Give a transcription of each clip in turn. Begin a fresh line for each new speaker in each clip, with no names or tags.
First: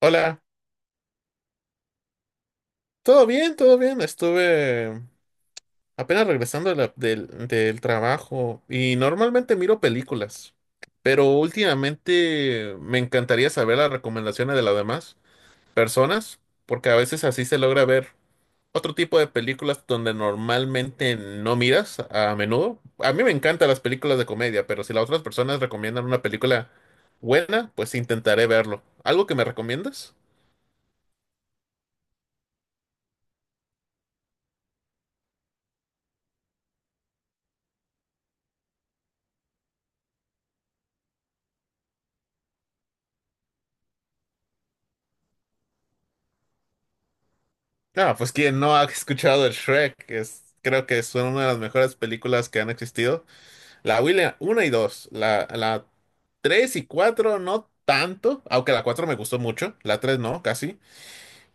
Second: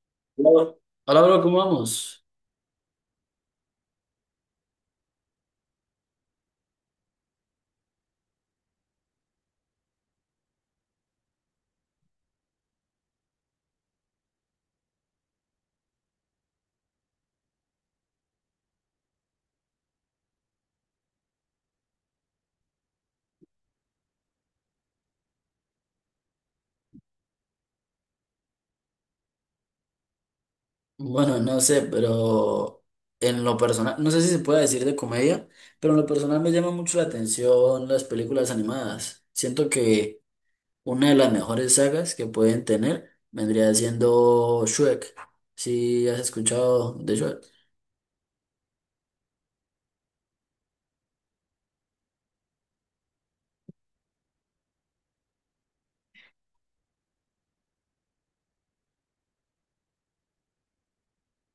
Hola,
Hola. Hola, bro, ¿cómo vamos?
¿todo bien? ¿Todo bien? Estuve apenas regresando de del trabajo y normalmente miro películas, pero últimamente me encantaría saber las recomendaciones de las demás personas, porque a veces así se logra ver otro tipo de películas donde normalmente no miras a menudo. A mí me encantan las películas de comedia, pero si las otras personas recomiendan una película buena, pues intentaré verlo. ¿Algo que me recomiendas?
Bueno, no sé, pero en lo personal, no sé si se puede decir de comedia, pero en lo personal me llama mucho la atención las películas animadas. Siento que una de las mejores sagas que pueden tener vendría siendo Shrek. ¿Si has escuchado de Shrek?
No, pues quien no ha escuchado el Shrek, es, creo que es una de las mejores películas que han existido. La William 1 y 2, la 3 y 4 no tanto, aunque la 4 me gustó mucho, la 3 no, casi.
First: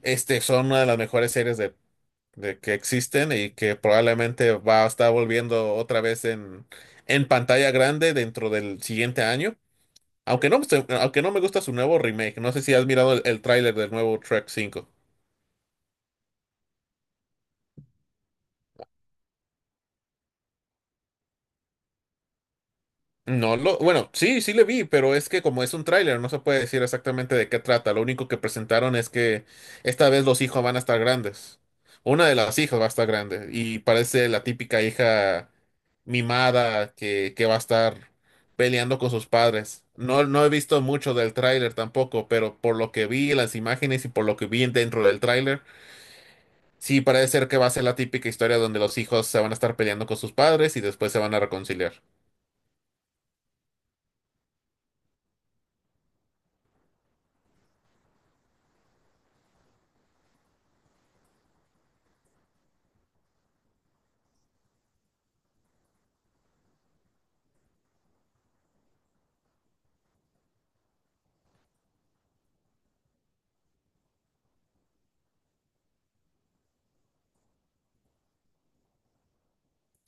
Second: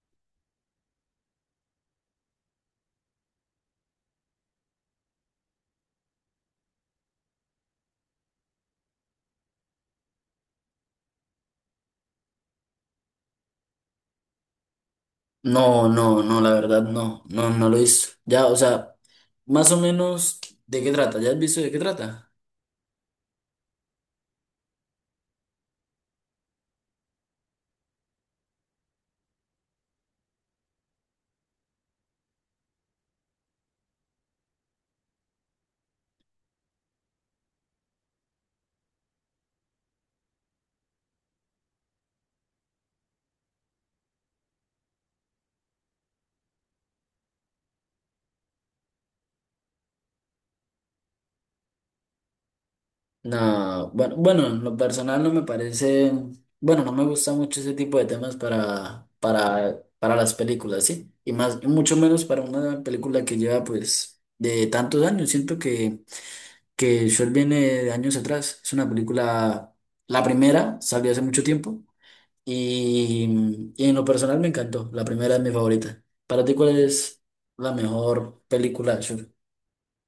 Este, son una de las mejores series de que existen y que probablemente va a estar volviendo otra vez en pantalla grande dentro del siguiente año. Aunque no, aunque no me gusta su nuevo remake, no sé si has mirado el tráiler del nuevo Shrek 5.
No, no, no, la verdad no, no, no lo hizo. Ya, o sea, más o menos, ¿de qué trata? ¿Ya has visto de qué trata?
No lo, bueno, sí, sí le vi, pero es que como es un tráiler, no se puede decir exactamente de qué trata. Lo único que presentaron es que esta vez los hijos van a estar grandes. Una de las hijas va a estar grande y parece la típica hija mimada que va a estar peleando con sus padres. No, no he visto mucho del tráiler tampoco, pero por lo que vi en las imágenes y por lo que vi dentro del tráiler, sí parece ser que va a ser la típica historia donde los hijos se van a estar peleando con sus padres y después se van a reconciliar.
No, bueno, bueno, en lo personal no me parece, bueno, no me gusta mucho ese tipo de temas para las películas, ¿sí? Y más, y mucho menos para una película que lleva pues de tantos años. Siento que Shrek viene de años atrás. Es una película, la primera salió hace mucho tiempo y en lo personal me encantó. La primera es mi favorita. ¿Para ti cuál es la mejor película de Shrek?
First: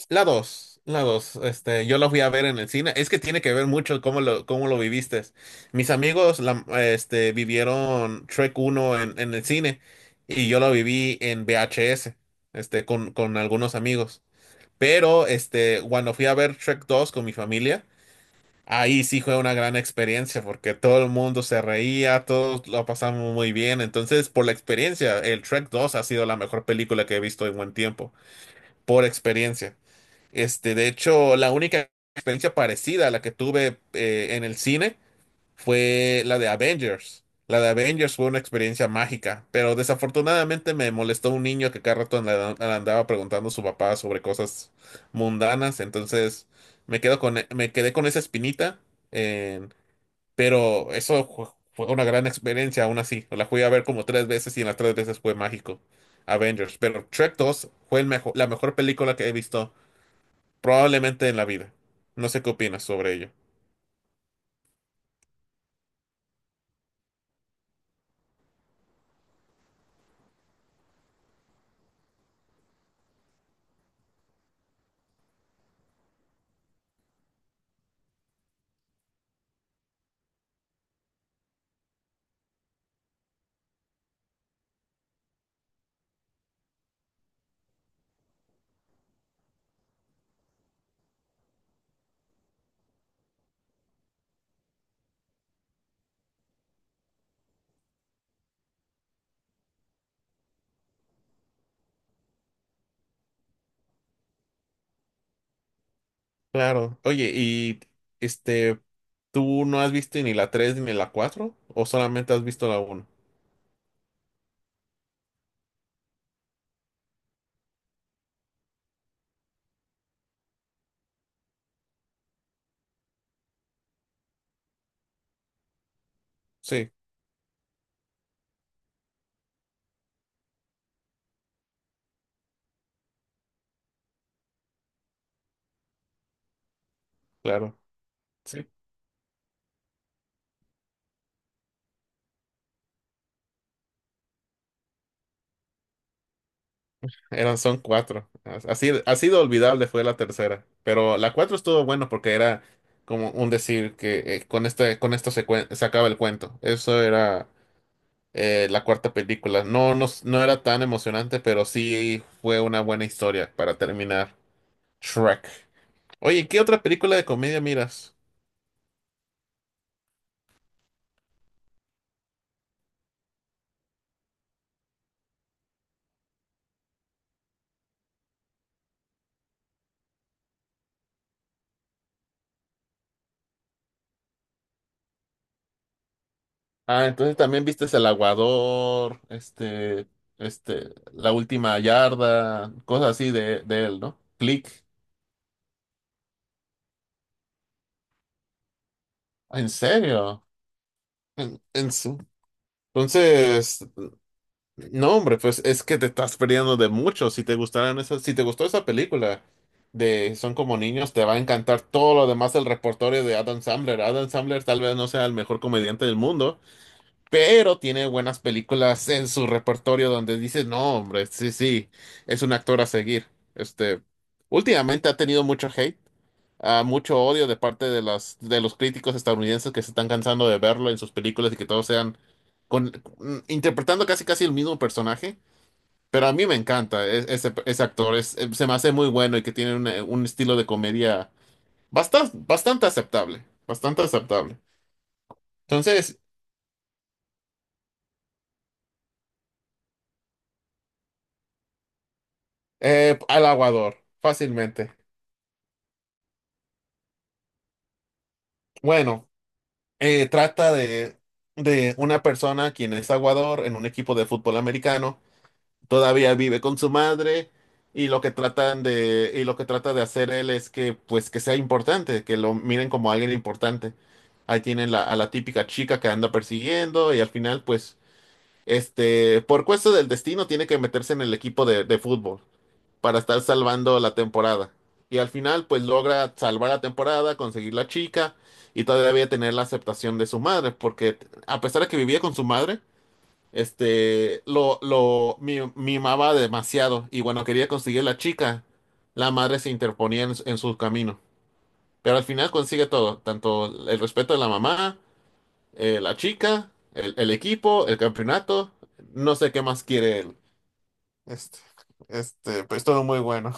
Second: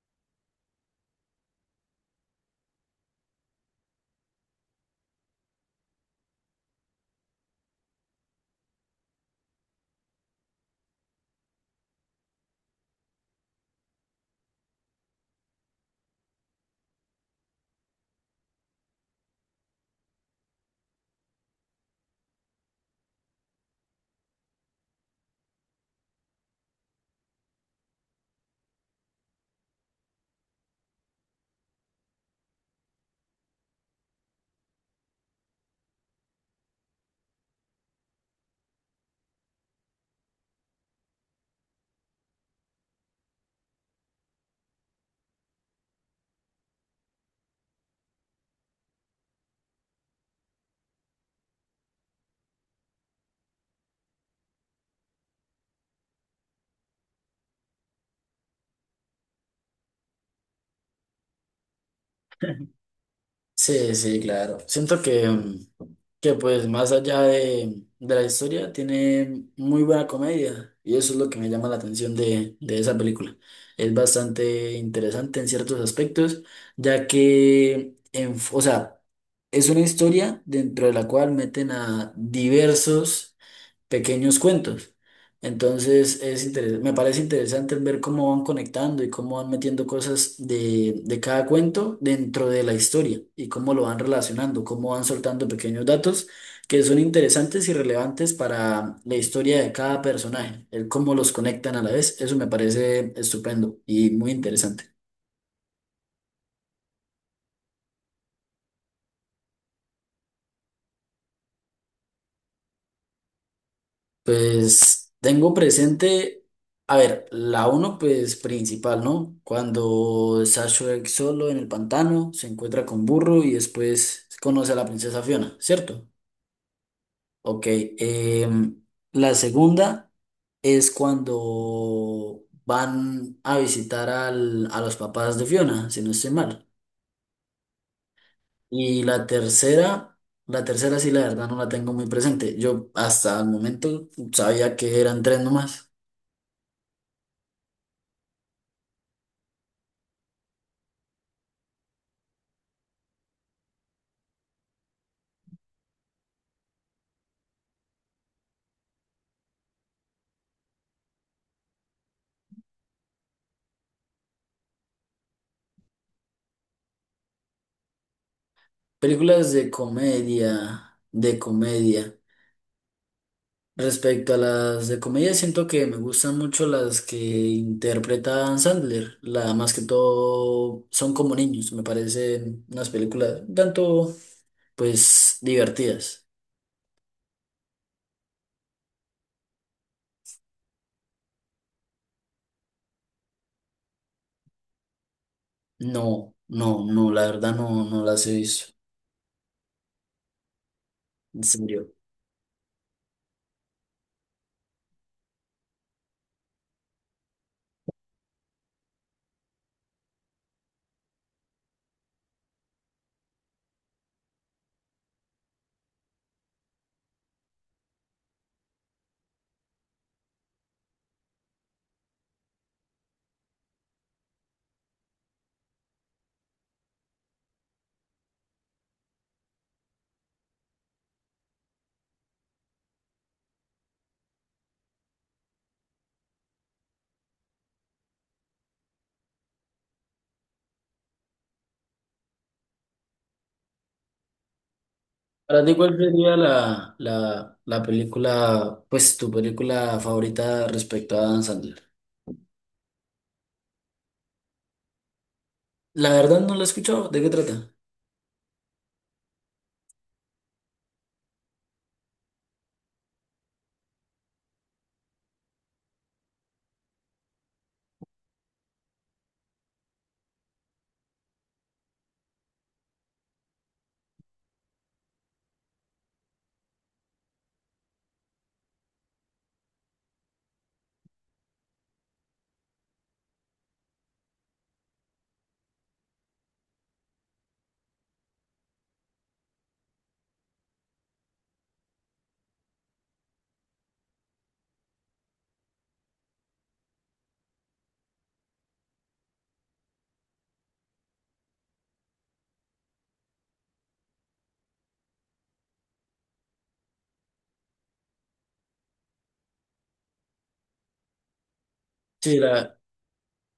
La dos, la dos. Este, yo la fui a ver en el cine. Es que tiene que ver mucho cómo lo viviste. Mis amigos la, este, vivieron Trek uno en el cine y yo lo viví en VHS, este, con algunos amigos. Pero este, cuando fui a ver Trek 2 con mi familia, ahí sí fue una gran experiencia porque todo el mundo se reía, todos lo pasamos muy bien. Entonces, por la experiencia, el Trek 2 ha sido la mejor película que he visto en buen tiempo, por experiencia. Este, de hecho, la única experiencia parecida a la que tuve en el cine fue la de Avengers. La de Avengers fue una experiencia mágica, pero desafortunadamente me molestó un niño que cada rato le andaba preguntando a su papá sobre cosas mundanas, entonces me quedé con esa espinita, en- pero eso fue una gran experiencia aún así. La fui a ver como tres veces y en las tres veces fue mágico. Avengers, pero Trek 2 fue la mejor película que he visto probablemente en la vida. No sé qué opinas sobre ello.
Sí, sí, claro. Siento que, que pues más allá de la historia tiene muy buena comedia y eso es lo que me llama la atención de esa película. Es bastante interesante en ciertos aspectos, ya que, en, o sea, es una historia dentro de la cual meten a diversos pequeños cuentos. Entonces me parece interesante ver cómo van conectando y cómo van metiendo cosas de cada cuento dentro de la historia y cómo lo van relacionando, cómo van soltando pequeños datos que son interesantes y relevantes para la historia de cada personaje, el cómo los conectan a la vez. Eso me parece estupendo y muy interesante.
Claro. Oye, y este, ¿tú no has visto ni la 3 ni la cuatro? ¿O solamente has visto la uno?
Pues tengo presente, a ver, la uno pues principal, ¿no? Cuando Sashue solo en el pantano se encuentra con Burro y después conoce a la princesa Fiona, ¿cierto?
Sí,
Ok, em, la segunda es cuando van a visitar a los papás de Fiona, si no estoy mal.
claro. Sí.
Y la tercera sí la verdad no la tengo muy presente. Yo hasta el momento sabía que eran tres nomás.
Eran, son cuatro. Así, así de olvidable fue la tercera. Pero la 4 estuvo bueno porque era como un decir que con este, con esto se, se acaba el cuento. Eso era la cuarta película. No, no, no era tan emocionante, pero sí fue una buena historia para terminar Shrek. Oye, ¿qué otra película de comedia miras?
Películas de comedia, de comedia. Respecto a las de comedia, siento que me gustan mucho las que interpreta Adam Sandler. La más que todo son como niños, me parecen unas películas un tanto, pues, divertidas.
Ah, entonces también viste El Aguador, La Última Yarda, cosas así de él, ¿no? Click.
No, no, no, la verdad no, no las he visto.
¿En serio?
En
En,
serio.
en su- Entonces, no, hombre, pues es que te estás perdiendo de mucho. Si te gustaran esas, si te gustó esa película de Son como niños, te va a encantar todo lo demás del repertorio de Adam Sandler. Adam Sandler tal vez no sea el mejor comediante del mundo, pero tiene buenas películas en su repertorio donde dices no, hombre, sí, sí, es un actor a seguir. Este, últimamente ha tenido mucho hate, ah, mucho odio de parte de de los críticos estadounidenses que se están cansando de verlo en sus películas y que todos sean con, mm, interpretando casi casi el mismo personaje. Pero a mí me encanta ese actor, es, se me hace muy bueno y que tiene un estilo de comedia bastante, bastante aceptable, bastante aceptable.
Para ti, ¿cuál
Entonces,
sería la película, pues, tu película favorita respecto a Adam Sandler?
al aguador, fácilmente.
La verdad no la he escuchado. ¿De qué trata?
Bueno, trata de una persona quien es aguador en un equipo de fútbol americano, todavía vive con su madre y lo que tratan de, y lo que trata de hacer él es que, pues, que sea importante, que lo miren como alguien importante. Ahí tienen a la típica chica que anda persiguiendo y al final, pues, este, por cuesta del destino tiene que meterse en el equipo de fútbol para estar salvando la temporada. Y al final, pues logra salvar la temporada, conseguir la chica y todavía tener la aceptación de su madre, porque a pesar de que vivía con su madre, este, mimaba demasiado y bueno, quería conseguir la chica, la madre se interponía en su camino. Pero al final consigue todo, tanto el respeto de la mamá, la chica, el equipo, el campeonato, no sé qué más quiere él. Este,
Sí, la,
pues todo muy bueno.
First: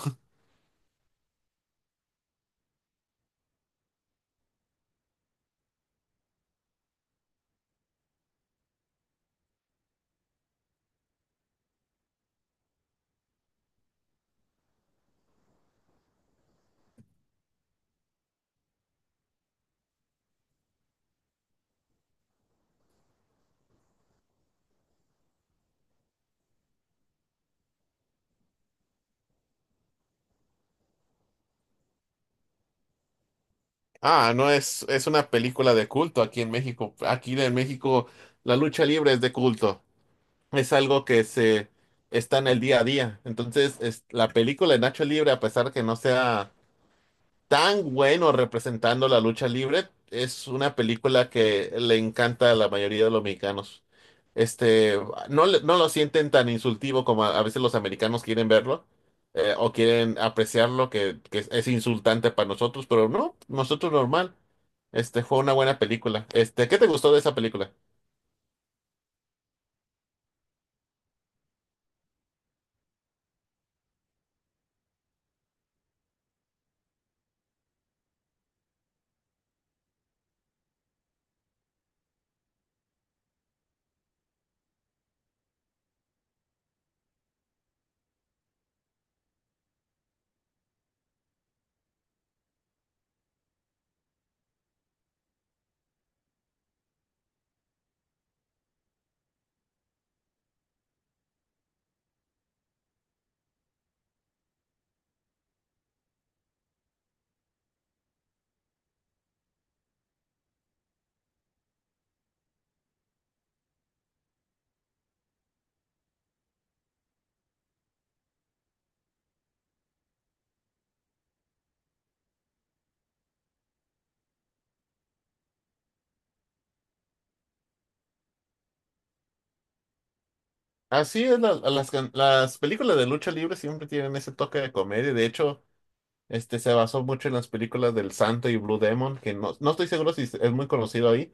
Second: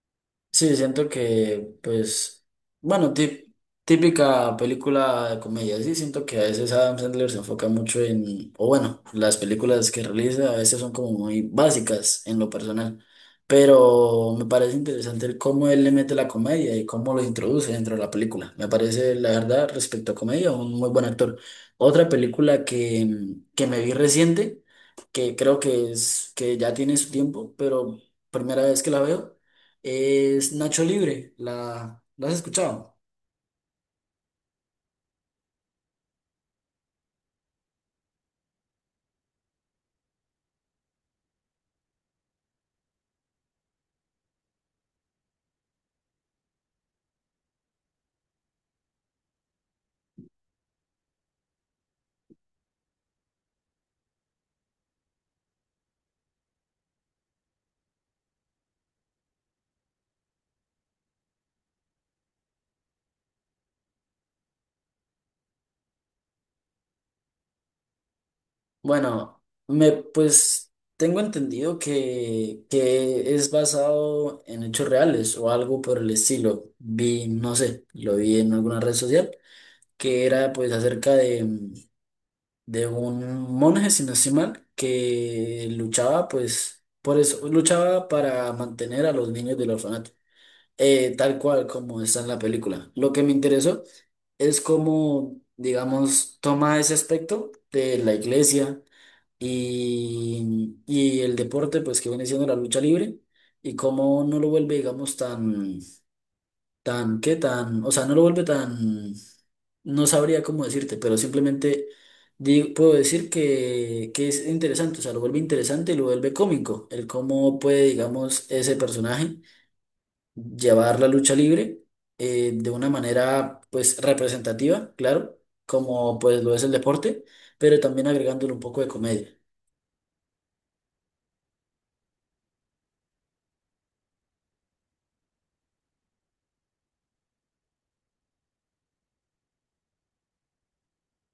Sí, siento que, pues, bueno, típica película de comedia, sí, siento que a veces Adam Sandler se enfoca mucho en, o bueno, las películas que realiza a veces son como muy básicas en lo personal, pero me parece interesante el cómo él le mete la comedia y cómo lo introduce dentro de la película. Me parece, la verdad, respecto a comedia, un muy buen actor. Otra película que, que me vi reciente, que creo que es, que ya tiene su tiempo, pero primera vez que la veo es Nacho Libre, la has escuchado?
Ah, no es, es una película de culto aquí en México. Aquí en México la lucha libre es de culto. Es algo que se está en el día a día. Entonces, es, la película de Nacho Libre, a pesar que no sea tan bueno representando la lucha libre, es una película que le encanta a la mayoría de los mexicanos. Este, no, no lo sienten tan insultivo como a veces los americanos quieren verlo o quieren apreciarlo, que es insultante para nosotros, pero no, nosotros normal. Este, fue una buena película. Este, ¿qué te gustó de esa película?
Bueno, pues tengo entendido que es basado en hechos reales o algo por el estilo. Vi, no sé, lo vi en alguna red social, que era pues acerca de, de un monje, si no estoy mal, que luchaba pues, por eso, luchaba para mantener a los niños del orfanato. Tal cual como está en la película. Lo que me interesó es cómo, digamos, toma ese aspecto de la iglesia y el deporte, pues que viene siendo la lucha libre, y cómo no lo vuelve, digamos, tan, tan, ¿qué tan? O sea, no lo vuelve tan, no sabría cómo decirte, pero simplemente puedo decir que es interesante, o sea, lo vuelve interesante y lo vuelve cómico, el cómo puede, digamos, ese personaje llevar la lucha libre de una manera pues representativa, claro, como pues lo es el deporte, pero también agregándole un poco de comedia.
Así es, las películas de lucha libre siempre tienen ese toque de comedia. De hecho, este se basó mucho en las películas del Santo y Blue Demon, que no, no estoy seguro si es muy conocido ahí.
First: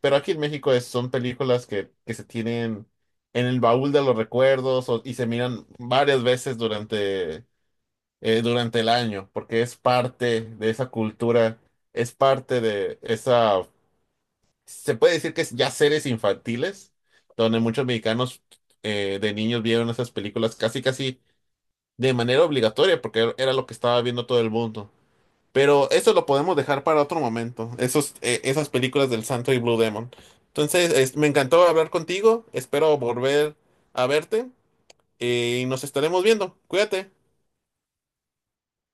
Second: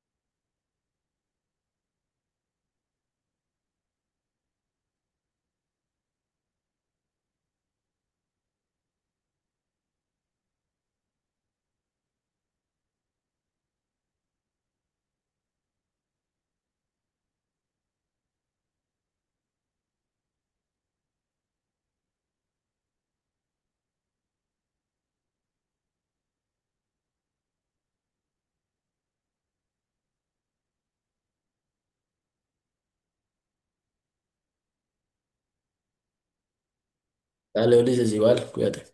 Pero aquí en México son películas que se tienen en el baúl de los recuerdos y se miran varias veces durante, durante el año, porque es parte de esa cultura, es parte de esa, se puede decir que es ya series infantiles, donde muchos mexicanos de niños vieron esas películas casi casi de manera obligatoria, porque era lo que estaba viendo todo el mundo. Pero eso lo podemos dejar para otro momento, esos, esas películas del Santo y Blue Demon. Entonces, me encantó hablar contigo, espero volver a verte y nos estaremos viendo. Cuídate.
Dale, Ulises, igual, cuídate.